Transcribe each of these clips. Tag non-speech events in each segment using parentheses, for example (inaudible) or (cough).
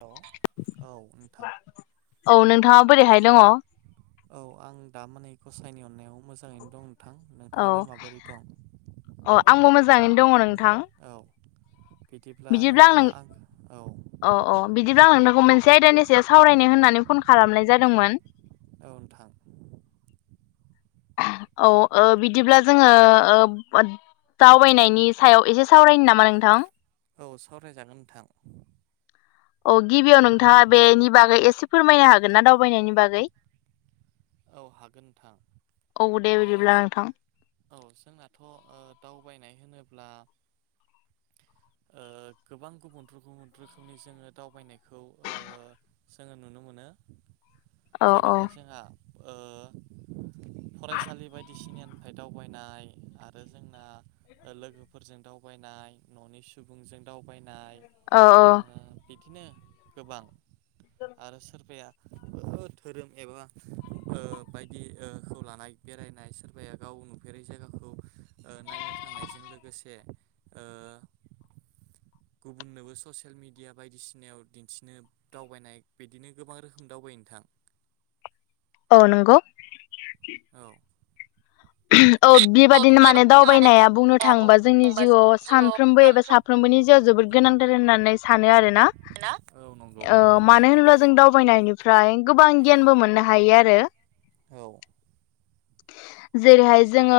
हेल' औ नोंथां औ नोंथाङा बोरैहाय दङ औ आं दा माने गसाइनि अननायाव मोजाङैनो दं। नोंथां औ नोंथाङालाय माबोरै दं औ आंबो मोजाङैनो दङ नोंथां। औ बिदिब्ला आं नोंथाङा नों आं औ। बिदिब्ला आं औ नोंथांखौ मोनसे आयदानि सायाव सावरायनो होननानै फन खालामनाय जादोंमोन। औ नोंथां। औ बिदिब्ला जोङो ओ दावबायनायनि सायाव एसे सावरायनो नामा नोंथां? औ सावरायजागोन नोंथां। औ गिबियाव नोंथाङा बेनि बागै एसे फोरमायनो हागोन ना दावबायनायनि बागै? औ हागोन नोंथां। औ दे ओ बिदिब्ला जो नोंथां औ जोंनाथ' दावबायनाय होनोब्ला ओ गोबां गुबुन गुबुन रोखोमनि जोङो दावबायनायखौ ओ जोङो नुनो मोनो औ औ जेरैहाय जोंहा फरायसालि बायदिसिनानिफ्राय दावबायनाय आरो जोंना लोगोफोरजों दावबाय दावबायनाय न'नि सुबुंजों दावबायनाय औ औ ओ बिदिनो गोबां आरो सोरबाया धोरोम एबा ओ (inaudible) बायदिखौ ओ खौ लानाय बेरायनाय सोरबाया गाव नुफेरै जायगाखौ नायनो थांनायजों लोगोसे ओ (inaudible) गुबुननोबो ससियेल मेडिया बायदिसिनायाव दिन्थिनो दावबायनाय बिदिनो गोबां रोखोम दावबाय नोंथां। औ नंगौ। औ औ बेबादिनो माने दावबायनाया बुंनो थाङोबा जोंनि थाङोबा जों जिउआव सानफ्रोमबो एबा सानफ्रोम साफ्रोमबो नि जिउआव जोबोद गोनांथार होननानै सानो आरोना ना औ नंगौ ओ मानो होनोब्ला जों दावबायनायनि फ्राय गोबां गियानबो मोननो हायो आरो। औ जेरैहाय जोङो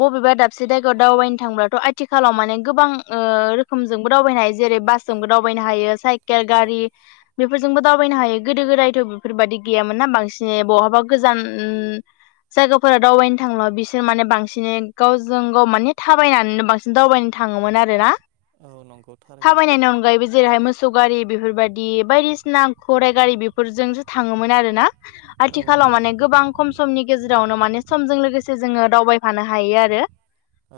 बबेबा दाबसे जायगायाव दावबायनो थांब्लाथ' आथिखालाव माने गोबां ओ ओ रोखोमजोंबो दावबायनो हायो जेरै बासजोंबो दावबायनो हायो साइकेल औ गारि बेफोरजोंबो दावबायनो हायो गोदो गोदायथ' बेफोरबादि गैयामोन ना बांसिनै बहाबा गोजान उम जायगाफोरा दावबायनो थांङो बिसोर माने बांसिनै गावजों गाव माने थाबायनानैनो बांसिन दावबायनो थाङोमोन आरोना। औ नंगौ थारैनो थाबायनायनि अनगायैबो जेरैहाय मोसौ गारि बेफोरबादि बायदिसिना गराइ गारि बेफोरजोंसो थाङोमोन आरोना। औ आथिखालाव नंगौ माने गोबां खम समनि गेजेरावनो माने जों लोगोसे जोङो दावबायफानो हायो आरो। औ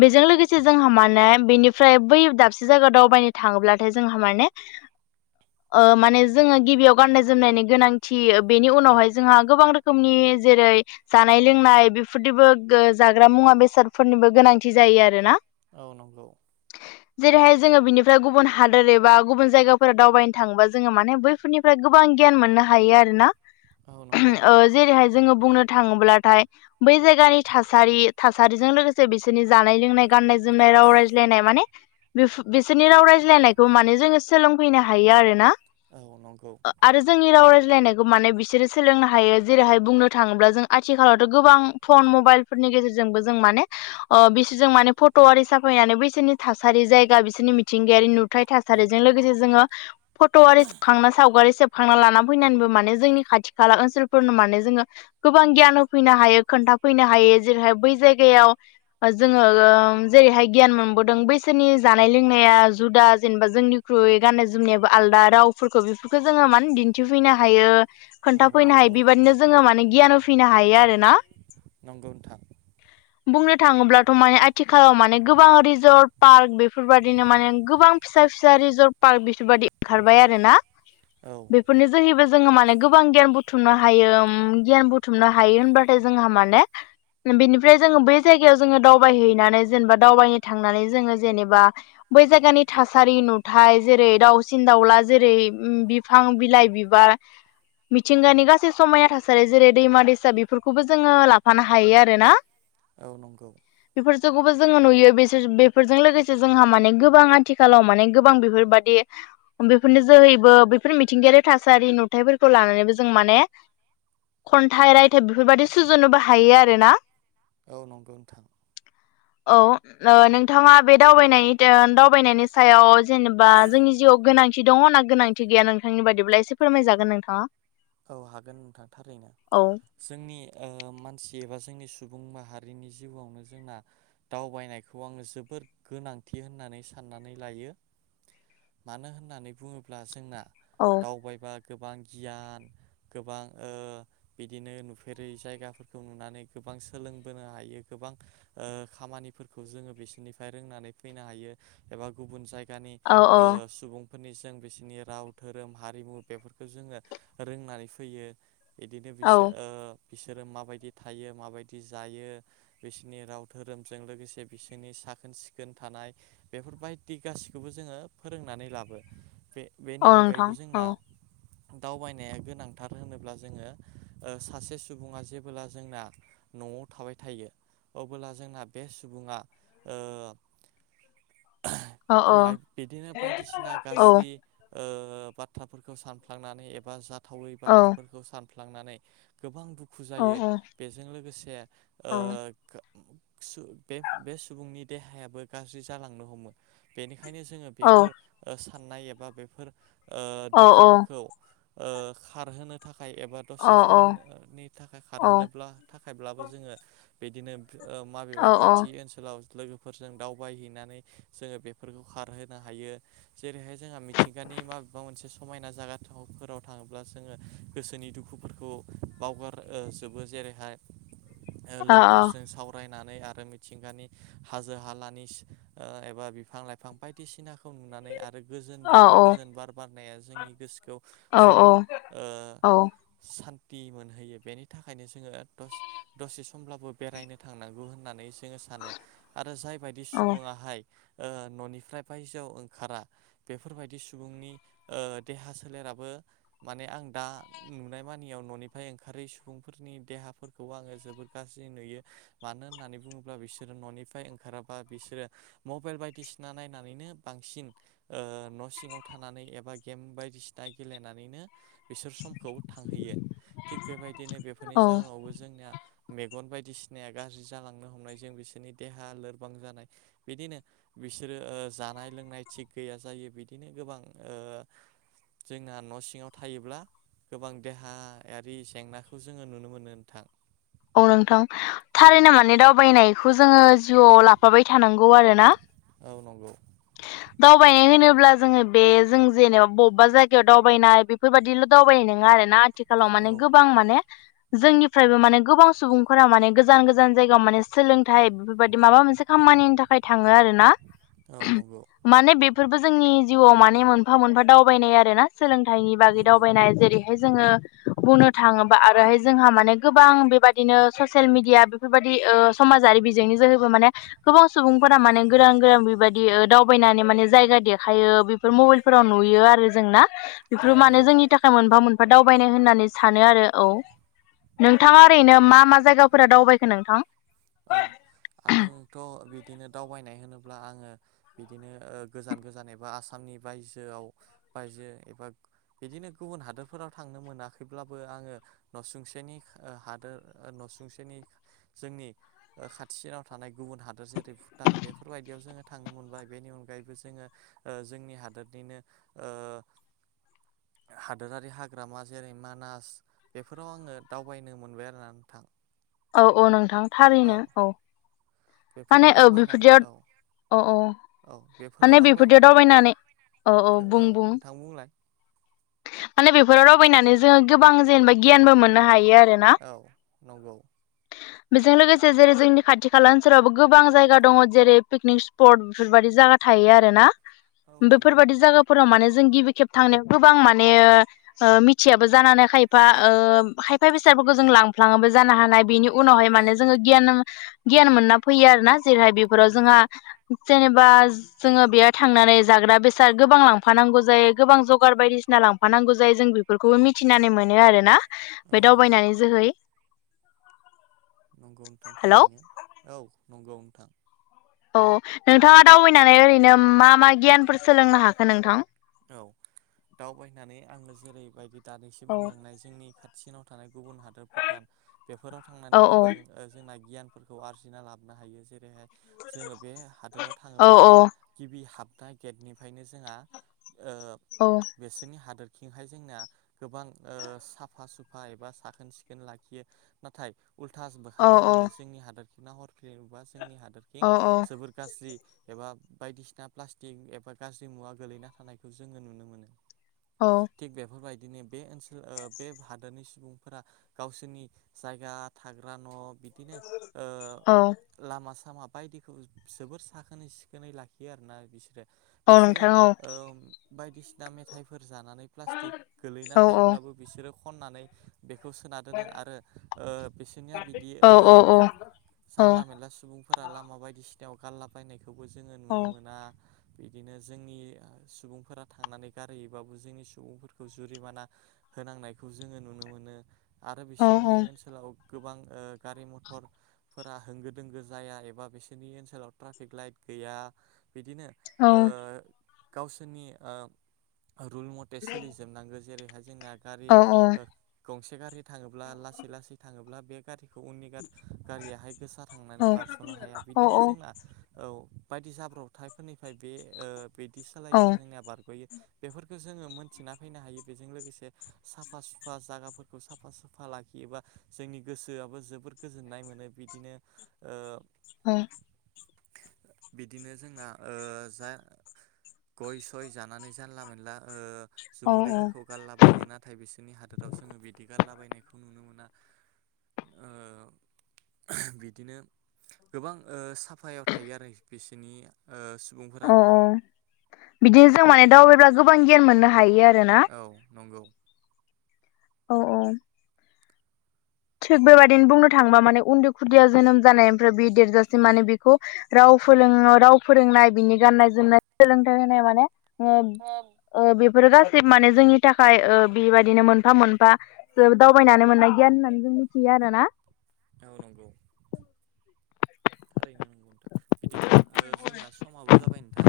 बेजों लोगोसे जोंहा माने बेनिफ्राय बै दाबसे जायगायाव दावबायनो थाङोब्लाथाय जोंहा माने ओ माने जोङो गिबियाव गाननाय जोमनायनि गोनांथि थि बेनि औ उनावहाय जोंहा गोबां रोखोमनि जेरै जानाय लोंनाय बेफोरदिबो जाग्रा मुवा बेसादफोरनिबो गोनांथि जायो आरोना। औ नंगौ। जेरैहाय जोङो बिनिफ्राय गुबुन हादोर एबा गुबुन जायगाफोर दावबायनो थाङोबा जोङो माने बैफोरनिफ्राय गोबां गियान मोननो हायो आरोना औ नंगौ ओ नोंथां जेरैहाय जोङो बुंनो थाङोब्लाथाय बै जायगानि थासारि थासारिजों लोगोसे बिसोरनि जानाय लोंनाय गाननाय जोमनाय राव रायज्लायनाय माने बेफो बिसोरनि राव रायज्लायनायखौ माने जोङो सोलोंफैनो हायो आरो ना। औ नंगौ आरो जोंनि राव राय लायनायखौ माने बिसोरो सोलोंनो हायो जेरैहाय बुंनो थाङोब्ला जों आथिखालावथ' गोबां फन मबाइलफोरनि गेजेरजोंबो जों माने ओ बिसोरजों माने फट' आरि साफा फायनानै बैसोरनि थासारि जायगा बिसोरनि मिथिंगायारि नुथाय औ थासारिजों लोगोसे जोङो फट' आरि सुखांना सावगारि सेब खांना लाना फैनानैबो माने जोंनि खाथि खाला ओनसोलफोरनो माने जोङो गोबां गियान होफैनो हायो खोन्थाफैनो हायो जेरैहाय बै जायगायाव जोङो जे हाय गियान मोनबोदों बैसोरनि जानाय लोंनाया जुदा जेनेबा जोंनिख्रुइ गाननाय जोमनायाबो आलदा रावफोरखौ बेफोरखौ जोङो माने दिन्थिफैनो हायो औ खोन्थाफैनो हायो नंगौ बेबाददिनो जोङो माने गियान फिनो हायो आरो ना नंगौ नोंथां बुंनो थाङोब्लाथ' माने आथिखालाव माने गोबां रिजर्ट पार्क बेफोरबायदिनो माने गोबां फिसा फिसा रिजर्टपार्क बेफोरबायदि ओंखारबाय आरोना औ बेफोरनि जोहैबो जोङो माने गोबां गियान बुथुमनो हायो उम गियान बुथुमनो हायो होनबाथाय जोंहा माने बेनिफ्राय जोङो बै जायगायाव जोङो दावबायहैनानै जेनेबा दावबायनो थांनानै जोङो जेनेबा बै जायगानि थासारि नुथाय जेरै दाउसिन दाउला जेरै बिफां बिलाइ बिबार मिथिंगानि गासै समाया थासारि जेरै दैमा दैसा बेफोरखौबो जोङो लाफानो हायो आरो ना औ नंगौ जोङो नुयो बेसोर बेफोरजों लोगोसे जोंहा माने गोबां आथिखालाव माने गोबां बेफोरबादि बेफोरनि जोहैबो बेफोर मिथिंगायारि थासारि नुथायफोरखौ लानानैबो जों माने खन्थाइ रायथाइ बेफोरबादि सुजुनोबो हायो आरो ना औ नंगौ नोंथां औ ओ नोंथाङा बे दावबायनाय दावबायनायनि सायाव जेनेबा जोंनि जिउआव गोनांथि दङ ना गोनांथि गैया नोंथांनि बादिब्ला एसे फोरमायजागोन नोंथाङा। औ हागोन नोंथां थारैनो औ जोंनि ओ मानसि एबा जोंनि सु बुं माहारिनि जिउआवनो जोंना दावबायनायखौ आङो जोबोद गोनांथि होननानै सा नानै लायो मानो होननानै बुङोब्ला जोंना औ दावबायबा गोबां गियान गोबां ओ बिदिनो नुफेरै जायगाफोरखौ नुनानै गोबां सोलोंबोनो हायो। गोबां ओ खामनिफोरखौ जोङो बिसोरनिफ्राय रोंनानै फैनो हायो एबा गुबुन जाय गानि औ औ सुबुंफोरनिजों बिसोरनि राव धोरोम हारिमु बेफोरखौ जोङो रोंनानै फैयो बिदिनो औ बिसोर ओ बिसोरो माबायदि थायो माबायदि जायो बिसोरनि राव धोरोमजों लोगोसे बिसोरनि साखोन सिखोन थानाय बेफोरबायदि गासिखौबो जोङो फोरोंनानै लाबो बे बेनि औ नोंथां अनगायैबो औ जोंना दावबाय नाया गोनांथार होनोब्ला जोङो सासे सुबुङा जेबोला जोंना नआव थाबाय थायो अब्ला जोंना बे सुबुङा ओ (unintelligible) औ बिदिनो बायदिसिना औ गाज्रि ओ बाथ्राफोरखौ सानफ्लांनानै एबा जाथावै औ बाथ्राफोरखौ सान फ्लांनानै गोबां दुखु औ जायो बेजों लोगोसे ओ बे बे सुबुंनि देहायाबो गाज्रि जालांनो हमो बेनि- ओंखायनो जोङो औ बेफोर साननाय एबा बेफोर औ दुखुफोरखौ ओ खारहोनो था खाय एबा दसे औ औ समनि थाखाय खारहोनोब्ला थाखायब्लाबो जोङो बिदिनो माबेबा खाथि ओनसोलाव लोगोफोरजों दावबायहैनानै जोङो बेफोरखौ खारहोनो हायो जेरैहाय जोंहा मिथिंगानि नि माबेबा मोनसे समायना जागा थाव फोराव थाङोब्ला जोङो गोसोनि दुखुफोरखौ बावगार ओ जोबो जेरैहाय लोगोफोरजों सावराय- नानै आरो मिथिंगानि हाजो हानिबा बिफां लाइफां बायदिसिना खौ नुनानै आरो गोजोन औ बेनि गोजोन बार बारनाया जोंनि गोसोखौ जोबोर ओ सान्थि मोनहैयो बेनि थाखायनो जोङो दसे समब्लाबो बेरायनो थांनांगौ होननानै जोङो सानो आरो जायबायदि औ सुबुङाहाय ननिफ्राय बायजोआव ओंखारा बेफोरबायदि सुबुंनि ओ देहा सोलेराबो माने आं दा नुनाय मानियाव ननिफ्राय ओंखारै सुबुंफोरनि देहाफोरखौ आङो जोबोद गाज्रि नुयो मानो होननानै बुङोब्ला बिसोरो ननिफ्राय ओंखाराबा बिसोरो मबाइल बायदि सिना नायनानैनो बांसिन नसिङाव थानानै एबा गेम बायदिसिना गेलेनानै नो बिसोर समखौ थांहैयो थिग बेबायदिनो बेफोरनि जाहोनावबो जोंनिया मेगन बायदिसिनाया गाज्रि जालांनो हमनायजों बिसोरनि देहा लोरबां जानाय बिदिनो बिसोरो ओ जानाय लोंनाय थिग गैया जायो बिदिनो गोबां ओ जोंना नसि ङाव थायोब्ला गोबां देहायारि जेंनाखौ जोङो नुनो मोनो नोंथां औ नोंथां औ थारैनो माने दावबायनायखौ जोङो जिउआव लाफाबाय थानांगौ आरोना औ नंगौ। दावबायनाय होनोब्ला जोङो बे जों जेनेबा बबा जायगायाव दावबायनाय बेफोरबायदिल दावबायनाय नङा आरोना आथिखालाव औ माने गोबां माने जोंनिफ्रायबो माने गोबां सुबुंफोरा माने गोजान गोजान जायगायाव माने सोलोंथाइ बेफोरबायदि माबा मोनसे खामानिनि थाखाय थाङो आरोना औ नंगौ माने बेफोरबो जोंनि जिउआव माने मोनफा मोनफा दावबायनाय आरो ना सोलोंथाइनि बागै नंगौ दावबायनाय जेरैहाय जोङो बुंनो थाङोबा आरोहाय जोंहा माने गोबां बे बा दिनो सेल मिडिया बेफोरबायाददि समाजारि बिजोंनि जोहैबो माने गोबां सुबुंफोरा माने गोदान गोदान बेबायदि दावबायनानै माने जायगा देखायो बेफोर मबाइलफोराव नुयो आरो जों ना? औ बेफोर माने नंगौ जोंनि थाखाय मोनफा मोनफा दावबायनाय होननानै सानो आरो औ नोंथाङा ओरैनो मा मा जायगाफोरा दावबायखो नोंथां? औ। आंथ बिदिनो दावबायनाय होनोब्ला आङो बिदिनो गोजान गोजान एबा आसाम। नि बायजोआव बायजो एबा बिदिनो गुबुन हादोरफोराव थांनो मोनाखैब्लाबो आङो नसुंसेनि ओ हादोर सुंसेनि जोंनि। ओ खाथिनाव थानाय गुबुन हादोर जेरै भुटान बेफोरबायदियाव जोङो थांनो मोनबाय बेनि अनगायैबो जोङो ओ जोंनि हादोरनिनो ओ (inaudible) हादोरारि हाग्रामा जेरै मानास बेफोराव आङो दावबायनो मोनबाय आरोना नोंथां औ औ नोंथां थारैनो औ। माने बेफोराव औ दावबायनानै बेफोरदियाव औ अ अ औ बेफोराव माने बेफोरदियाव दावबायनानै अ अ बुं औ बुं। नोंथां बुंलाय माने बेफोराव दावबायनानै जोङो गोबां जेनेबा गियानबो मोननो हायो आरोना औ नंगौ। बेजों लोगोसे जेरै जोंनि खाथि खाला ओनसोलावबो गोबां जायगा दङ जेरै पिकनिक स्पट बेफोरबायदि जायगा थायो थायो आरोना औ नंगौ बेफोरबायदि जायगाफोराव माने जों गिबि खेब थांनायाव गोबां माने माने ओ मिथियाबो जानो हानाय खायफा खायफा बेसादफोरखौ जों लांफ्लाङाबो जानो हानाय बिनि उनावहाय औ माने जोङो गियान गियान मोनना फैयो आरो ना जेरैहाय बेफोराव जोंहा नंगौ जेनेबा जोङो बेयाव थांनानै जाग्रा बेसाद गोबां लांफानांगौ जायो गोबां जगार बायदिसिना सिना लांफानांगौ जायो जों बेफोरखौबो मिथिनानै मोनो आरो ना औ बे नंगौ दावबायनायनि जोहै नंगौ नोंथां हेलौ थारैनो औ नंगौ नोंथां। औ नोंथाङा दावबायनानै ओरैनो मा मा गियानफोर सोलोंनो हाखो नोंथां दाव बायनानै आङो जेरैबायदि दानैसो औ बुंलांनाय जोंनि खाथियावाव थानाय गुबुन हादर भुटान बेफोराव औ थांनानै गोबां औ ओ जोंनाय गियानफोरखौ आरजिना लाबोनो हायो जेरैहाय। जोङो बे हादोराव थाङोब्ला औ गिबि हाबनाय गेटनिफ्रायनो जोंहा ओ औ बिसोरनि हादोर। थिंहाय जोंना गोबां ओ साफा सुफा एबा साखोन सिखोन लाखियो नाथाय। उल्थास बोखां औ औ जानानै जोंनि हादोर खिं नाहरफिनोबास जोंनि हादोरखिं औ जोबोर गाज्रि एबा बायदिसिना प्लास्टिक एबा गाज्रि मुवा गोलैना थानायखौ जोङो नुनो मोनो। औ थिग बेफोरबायदि दिनै बे ओनसोल ओ बे हादोरनि सुबुंफोरा गावसोरनि जायगा थाग्रा न बिदिनो ओ औ लामा सामा सामा बायदिखौ जोबोर साखोनै सिखोनै लाखियो आरोना बिसोरो। औ बिसोरो नोंथां औ। ओ बायदिसिना मेथाइफोर जानानै प्लास्टिक गोलैना औ औ थायोब्लाबो बिसोरो खननानै बेखौ सोना दोनो आरो ओ बिसोरनिया बिदि औ ओ औ औ जानला मोनला सुबुंफोरा लामा बायदिसिना याव गारलाबायनायखौबो जोङो औ नुनो मोना बिदिनो जोंनि ओ सुबुंफोरा थांनानै गारहोयोबाबो जोंनि सुबुंफोरखौ जुरिमाना होनांनायखौ जोङो नुनो मोनो (inaudible) आरो औ बिसोरनि ओनसोलाव गोबां ओ गारि मथरफोरा होंगो दोंगो जाया एबा बिसोरनि ओनसोलाव ट्राफिक लाइट गैया। बिदिनो ओ‌ गावसोरनि ओ रुल मथे सोलिजोबनांगो। जेरैहाय जोंना गारि ओ गंसे गारि थाङोब्ला लासै लासै थाङोब्ला बे गारि खौ उननि गारियाहाय गोसा थांनानै बारस'नो हाया बिदिनो जोंना औ बायदि जाब्रबथायफोरनिफ्राय बे ओ बिदि सालायोबा औ जोंनिया बारगयो। बेफोरखो जोङो मोनथिना फैनो हायो बेजों लोगोसे साफा सुफा जागाफोरखौ साफा सुफा लाखियोबा जोंनि गोसोआबो जोबोर गोजोननाय मोनो बिदिनो ओ ओह। बिदिनो जोंना ओ जा गय सय जानानै जानला मोनला ओ औ जुमुदैफोरखौ गारलाबायो नाथाय बिसोरनि हादोराव जोङो बिदि गारला बायनायखौ नुनो मोना। ओ (unintelligible) बिदिनो गोबां ओ साफायाव थायो आरो बिसिनि ओ सुबुंफोरा नोंथां। औ बिदिनो जों माने दावबायब्ला गोबां गियान मोननो हायो आरो। औ नंगौ। औ औ। थिग बेबायदिनो बुंनो थाङोबा माने उन्दै खुदिया जोनोम जानायनिफ्राय बि देरजासिम माने बेखौ राव फोरों राव फोरोंनाय बिनि गाननाय जोमनाय सोलोंथाइ होनाय माने औ ओ बेफोरो गासिबो माने जोंनि थाखाय ओ बेबायदिनो मोनफा मोनफा ज दावबायनानै मोननाय गियान होननानै जों मिथियो आरो ना। औ नंगौ। थारैनो नंगौ नोंथां बिदिब्ला ओ जोंना समाबो जाबाय नोंथां।